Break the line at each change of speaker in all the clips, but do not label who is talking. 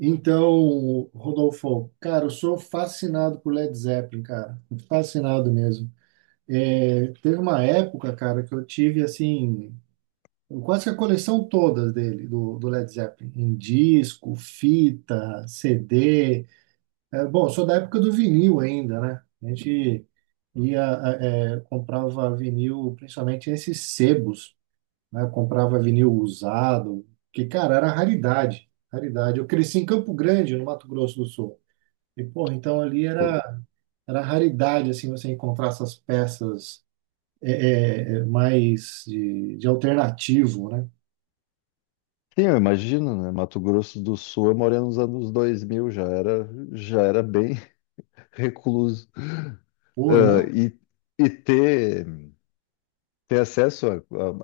Então, Rodolfo, cara, eu sou fascinado por Led Zeppelin, cara. Fascinado mesmo. Teve uma época, cara, que eu tive, assim, quase que a coleção todas dele, do Led Zeppelin, em disco, fita, CD. Bom, eu sou da época do vinil ainda, né? A gente ia, comprava vinil, principalmente nesses sebos, né? Eu comprava vinil usado, que, cara, era raridade, raridade. Eu cresci em Campo Grande, no Mato Grosso do Sul. E, porra, então ali
Pô,
era raridade, assim, você encontrar essas peças é, mais de alternativo, né?
sim, eu imagino, né? Mato Grosso do Sul, eu morei nos anos 2000, já era bem recluso.
Pô,
Ah,
não,
e ter acesso à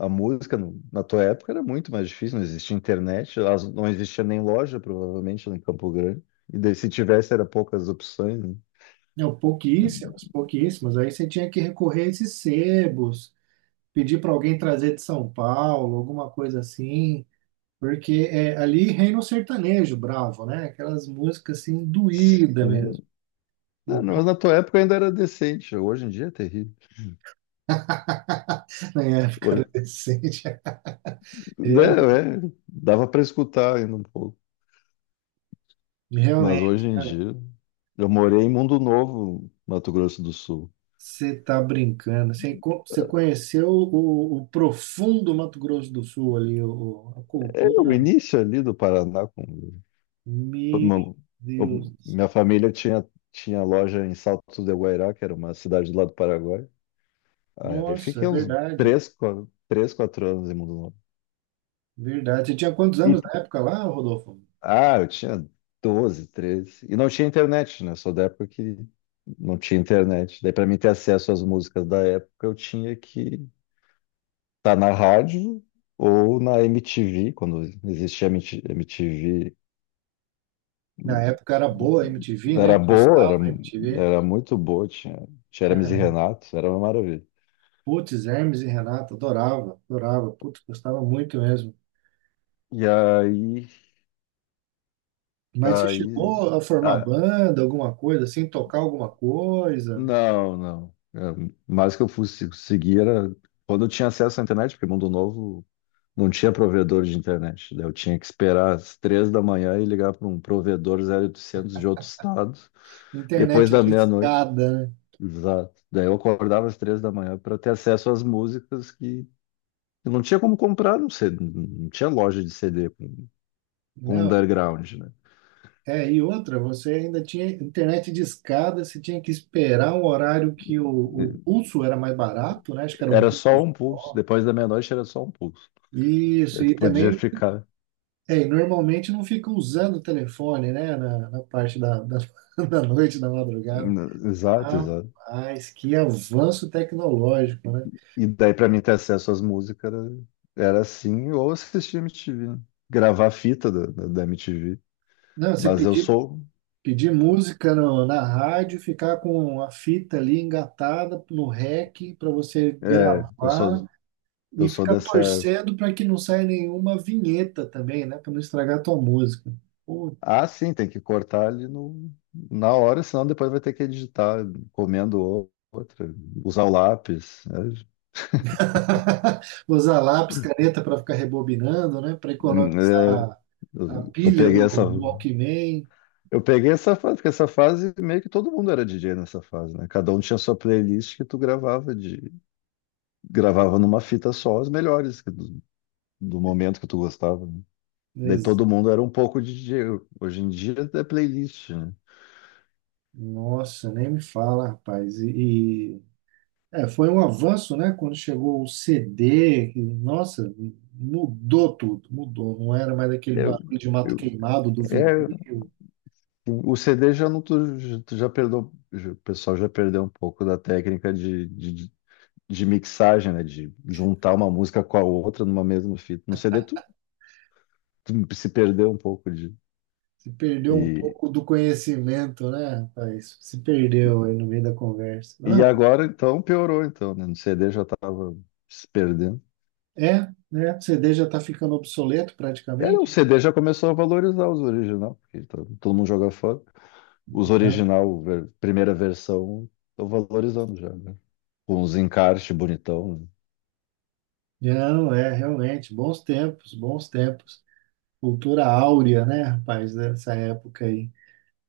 à- à música na tua época era muito mais difícil. Não existia internet, não existia nem loja, provavelmente, né, em Campo Grande. E daí, se tivesse, era poucas opções, né?
não, pouquíssimas, pouquíssimas. Aí você tinha que recorrer a esses sebos, pedir para alguém trazer de São Paulo, alguma coisa assim. Porque ali reina o sertanejo bravo, né? Aquelas músicas assim, doída
Sim.
mesmo.
Não, não, mas na tua época ainda era decente, hoje em dia é terrível.
Na época era
Hoje-
decente. Realmente,
é, dava para escutar ainda um pouco, mas
realmente,
hoje em
realmente.
dia. Eu morei em Mundo Novo, Mato Grosso do Sul.
Você tá brincando. Você conheceu o profundo Mato Grosso do Sul ali, a
É o
cultura.
início ali do Paraná.
Meu
Uma-
Deus do céu.
Minha família tinha loja em Salto de Guairá, que era uma cidade do lado do Paraguai. Aí
Nossa, é
fiquei uns
verdade.
três, 4, três, quatro anos em Mundo Novo.
Verdade. Você tinha quantos
E,
anos na época lá, Rodolfo?
eu tinha 12, 13. E não tinha internet, né? Sou da época que não tinha internet. Daí, para mim ter acesso às músicas da época, eu tinha que estar na rádio ou na MTV, quando existia MTV.
Na época era boa a MTV, né?
Era boa,
Prestava a MTV.
era muito boa, tinha Hermes e
Cara,
Renato, era uma maravilha.
putz, Hermes e Renato, adorava, adorava. Putz, gostava muito mesmo.
E aí,
Mas você
aí,
chegou a formar
ah,
banda, alguma coisa, assim, tocar alguma coisa?
não, não. É, mais que eu fosse seguir era quando eu tinha acesso à internet, porque Mundo Novo não tinha provedor de internet. Daí eu tinha que esperar às 3 da manhã e ligar para um provedor 0800 de outro estado, depois
Internet
da
de
meia-noite.
escada, né?
Exato. Daí eu acordava às 3 da manhã para ter acesso às músicas que eu não tinha como comprar, não sei, não tinha loja de CD com o
Não,
underground, né?
e outra, você ainda tinha internet de escada, você tinha que esperar um horário que o pulso era mais barato, né? Acho que era um
Era só
pulso.
um pulso. Depois da meia-noite era só um pulso.
Isso,
Daí tu
e
podia
também,
ficar,
e normalmente não fica usando o telefone, né? Na parte da noite, da madrugada.
né. Exato, exato.
Rapaz, que avanço tecnológico, né?
E daí pra mim ter acesso às músicas era assim, ou assistir MTV, né? Gravar fita da MTV.
Não, você
Mas eu
pedia
sou.
Pedir música na rádio, ficar com a fita ali engatada no rec para você
É, eu sou.
gravar e
Eu sou
ficar
dessa.
torcendo para que não saia nenhuma vinheta também, né? Para não estragar a tua música. Pô,
Ah, sim, tem que cortar ali no, na hora, senão depois vai ter que editar, comendo outra, usar o lápis, né?
usar lápis, caneta para ficar rebobinando, né? Para
Hum. É,
economizar
eu,
a
eu
pilha
peguei
do,
essa,
do Walkman.
eu peguei essa fase, porque essa fase meio que todo mundo era DJ nessa fase, né? Cada um tinha sua playlist que tu gravava de gravava numa fita só as melhores que do momento que tu gostava, né? Daí
Ex-
todo mundo era um pouco de DJ. Hoje em dia é playlist, né?
Nossa, nem me fala, rapaz. Foi um avanço, né? Quando chegou o CD, que, nossa, mudou tudo, mudou. Não era mais aquele
Eu,
barulho de mato
eu-
queimado do vinil.
é, assim, o CD já não tu, já tu já perdeu, o pessoal já perdeu um pouco da técnica de mixagem, né? De juntar uma música com a outra numa mesma fita. No CD tu se perdeu um pouco de
Se perdeu um
e.
pouco do conhecimento, né, rapaz? Se perdeu aí no meio da conversa. Não,
E agora, então, piorou, então, né? No CD já estava se perdendo.
é, né? O CD já está ficando obsoleto
Era, o
praticamente,
CD já começou a valorizar os original, porque todo mundo joga fora. Os
né?
original, primeira versão, estão valorizando já, né? Com os encartes bonitão, né?
Não, é, realmente, bons tempos, bons tempos. Cultura áurea, né, rapaz, dessa época aí.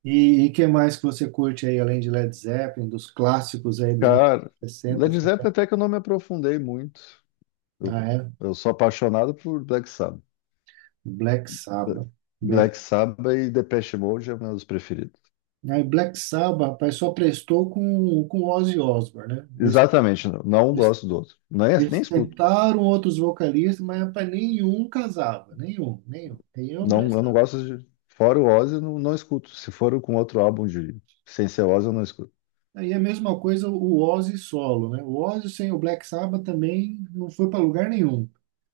O que mais que você curte aí, além de Led Zeppelin, dos clássicos aí dos anos
Cara,
60?
Led Zeppelin até que eu não me aprofundei muito. Eu,
Ah, é?
eu sou apaixonado por Black Sabbath.
Black Sabbath. Black,
Black Sabbath e Depeche Mode é meus preferidos.
aí Black Sabbath, rapaz, só prestou com Ozzy Osbourne, né?
Exatamente, não,
Eles,
gosto do outro. Nem
eles
escuto.
tentaram outros vocalistas, mas, rapaz, nenhum casava. Nenhum, nenhum. Nenhum
Não, eu não
prestava.
gosto de. Fora o Ozzy, eu não escuto. Se for com outro álbum de sem ser Ozzy, eu não escuto.
Aí é a mesma coisa o Ozzy solo, né? O Ozzy sem o Black Sabbath também não foi para lugar nenhum.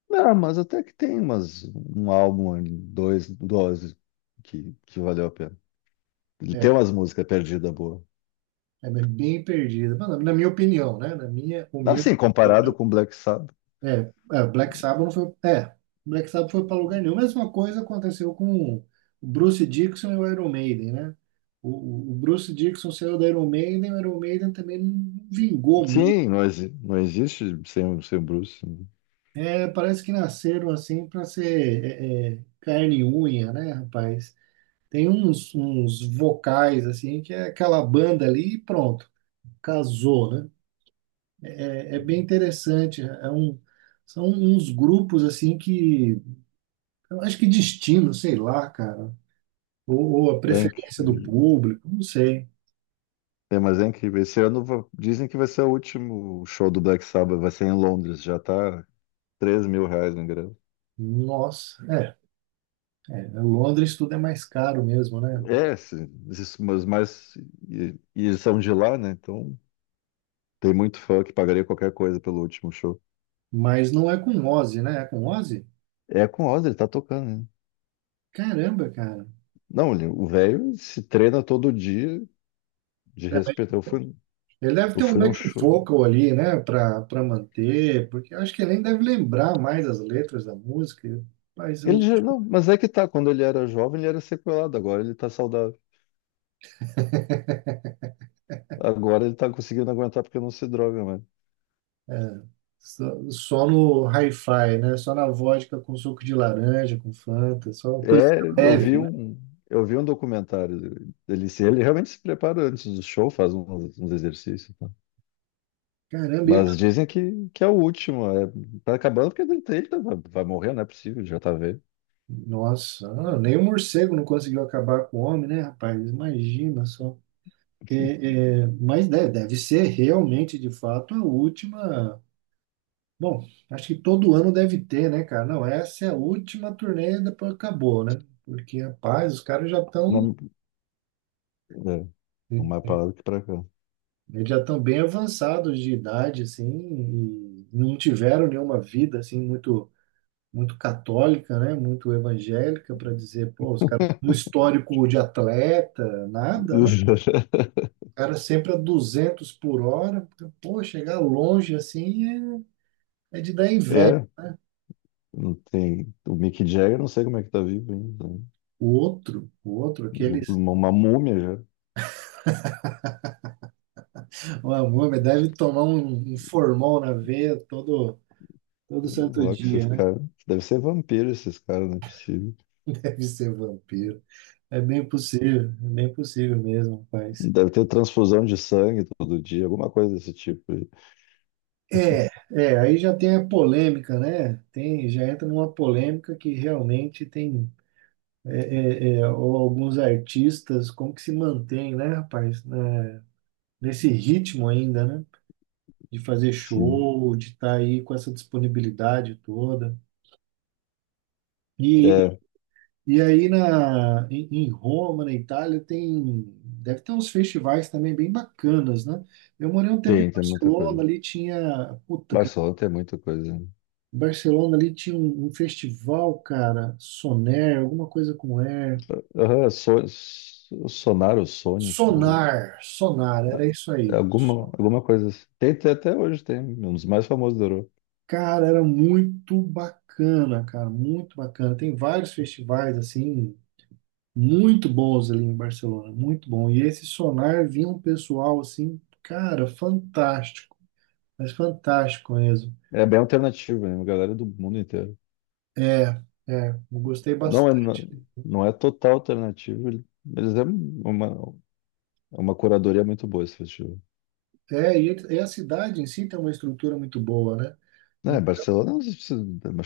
Não, mas até que tem umas, um álbum, ali, dois do Ozzy que valeu a pena. Ele
É,
tem umas músicas perdidas boas.
É bem perdida. Na minha opinião, né? Na minha humilde.
Assim, comparado com Black Sabbath.
É, Black Sabbath não foi. Black Sabbath foi para lugar nenhum. Mesma coisa aconteceu com o Bruce Dickinson e o Iron Maiden, né? Bruce Dickinson saiu da Iron Maiden, o Iron Maiden também não vingou muito.
Sim, não, não existe sem o Bruce, né?
Parece que nasceram assim para ser carne e unha, né, rapaz? Tem uns vocais assim que é aquela banda ali e pronto, casou, né? É bem interessante. São uns grupos assim que eu acho que destino, sei lá, cara. Ou a
É
preferência do
incrível.
público, não sei.
É, mas é incrível. Esse ano dizem que vai ser o último show do Black Sabbath, vai ser em Londres. Já tá R$ 3.000 no ingresso.
Nossa, é, é. Londres tudo é mais caro mesmo, né, pai?
É, esses, mas e, e eles são de lá, né? Então tem muito fã que pagaria qualquer coisa pelo último show.
Mas não é com Ozzy, né? É com Ozzy?
É com o Oz, ele tá tocando, né?
Caramba, cara.
Não, o velho se treina todo dia de
É,
respeito.
Ele deve
Eu
ter um
fui num
back
show.
vocal ali, né, pra manter, porque eu acho que ele nem deve lembrar mais as letras da música, mas eu,
Ele já, não, mas é que tá, quando ele era jovem, ele era sequelado, agora ele tá saudável. Agora ele tá conseguindo aguentar porque não se droga, mano.
é, só no hi-fi, né, só na vodka com suco de laranja, com Fanta, só uma coisa
É,
leve, né?
eu vi um documentário dele. Ele, ele realmente se prepara antes do show, faz uns exercícios.
Caramba, ele
Mas dizem que é o último. É, tá acabando porque ele, vai morrer, não é possível, já tá velho.
Nossa, ah, nem o morcego não conseguiu acabar com o homem, né, rapaz? Imagina só. Mas deve ser realmente, de fato, a última. Bom, acho que todo ano deve ter, né, cara? Não, essa é a última turnê e depois acabou, né? Porque, rapaz, os caras já estão.
Não, é, não mais pra lá do que pra cá.
Eles já estão bem avançados de idade, assim, e não tiveram nenhuma vida, assim, muito muito católica, né? Muito evangélica para dizer, pô, os caras, um histórico de atleta, nada, né? Cara sempre a 200 por hora. Pô, chegar longe assim é de dar inveja.
É, não tem. O Mick Jagger, não sei como é que tá vivo ainda, né?
O outro, aqueles.
Uma múmia já.
O homem deve tomar um formol na veia todo
Sei
santo
lá que esses
dia, né?
caras. Deve ser vampiro esses caras, não é possível.
Deve ser vampiro. É bem possível mesmo, rapaz.
Deve ter transfusão de sangue todo dia, alguma coisa desse tipo aí.
É, Aí já tem a polêmica, né? Tem, já entra numa polêmica que realmente tem ou alguns artistas, como que se mantém, né, rapaz, né, nesse ritmo ainda, né? De fazer
Sim.
show, de estar aí com essa disponibilidade toda. E,
É,
e aí em Roma, na Itália, tem, deve ter uns festivais também bem bacanas, né? Eu morei um tempo em
tem muita coisa.
Barcelona, ali tinha, puta, cara,
Barcelona tem muita coisa, né?
Barcelona ali tinha um festival, cara, Soner, alguma coisa com Air.
Aham, Sonaro, Sônica, ou
Sonar, Sonar, era isso aí.
alguma coisa assim. Tem até hoje, tem um dos mais famosos da Europa.
Cara, era muito bacana, cara, muito bacana. Tem vários festivais assim, muito bons ali em Barcelona, muito bom. E esse Sonar vinha um pessoal assim, cara, fantástico, mas fantástico mesmo.
É bem alternativo, né? Uma galera do mundo inteiro.
É, eu gostei
Não é,
bastante.
não, não é total alternativo, mas é uma curadoria muito boa esse festival.
E a cidade em si tem uma estrutura muito boa, né?
É,
Em-
Barcelona, acho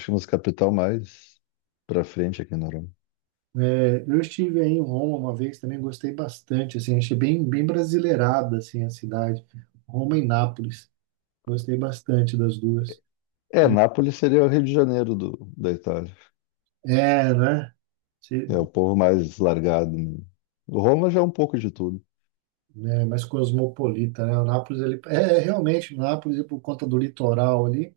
que é uma das capital mais pra frente aqui na Europa.
eu estive aí em Roma uma vez também, gostei bastante, assim, achei bem, bem brasileirada, assim, a cidade. Roma e Nápoles, gostei bastante das duas.
É, Nápoles seria o Rio de Janeiro da Itália.
É, né?
É o povo mais largado, né? O Roma já é um pouco de tudo.
Né, mais cosmopolita, né? O Nápoles, ele, realmente, o Nápoles, por conta do litoral ali,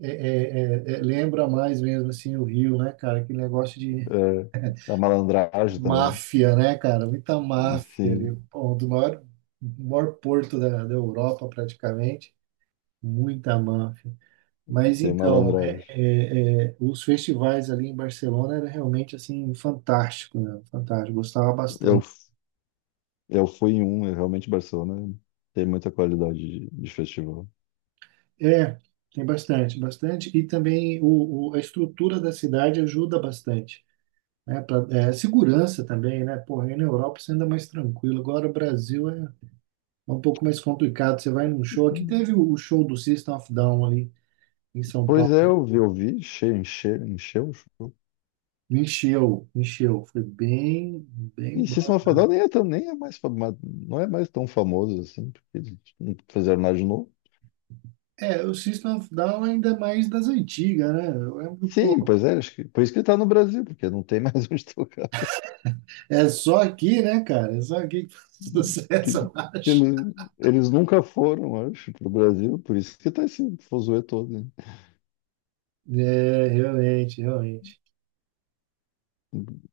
é, é, lembra mais mesmo, assim, o Rio, né, cara? Aquele negócio de
É, a malandragem também.
máfia, né, cara? Muita máfia ali,
Sim,
pô, um do maior, maior porto da Europa, praticamente, muita máfia. Mas
tem
então,
malandragem.
os festivais ali em Barcelona era realmente assim fantástico, né? Fantástico, gostava
Eu,
bastante.
eu fui em um, eu realmente Barcelona tem muita qualidade de festival.
É, tem bastante, bastante. E também a estrutura da cidade ajuda bastante. Né? Segurança também, né? Porra, aí na Europa você anda mais tranquilo. Agora o Brasil é um pouco mais complicado. Você vai num show. Aqui teve o show do System of a Down ali em São
Pois é,
Paulo.
eu vi, encheu, encheu, encheu o show.
Encheu, encheu. Foi bem, bem
E
bom.
System of a Down nem é, tão, nem é mais, não é mais tão famoso assim, porque eles não fizeram nada de novo.
É, o System of a Down ainda é mais das antigas, né? Eu lembro,
Sim,
pô,
pois é, acho que, por isso que ele tá no Brasil, porque não tem mais onde tocar.
é só aqui, né, cara? É só aqui que faz sucesso,
Que- que
eu acho.
Eles nunca foram, acho, pro Brasil, por isso que tá esse fuzuê todo,
É, realmente, realmente.
né?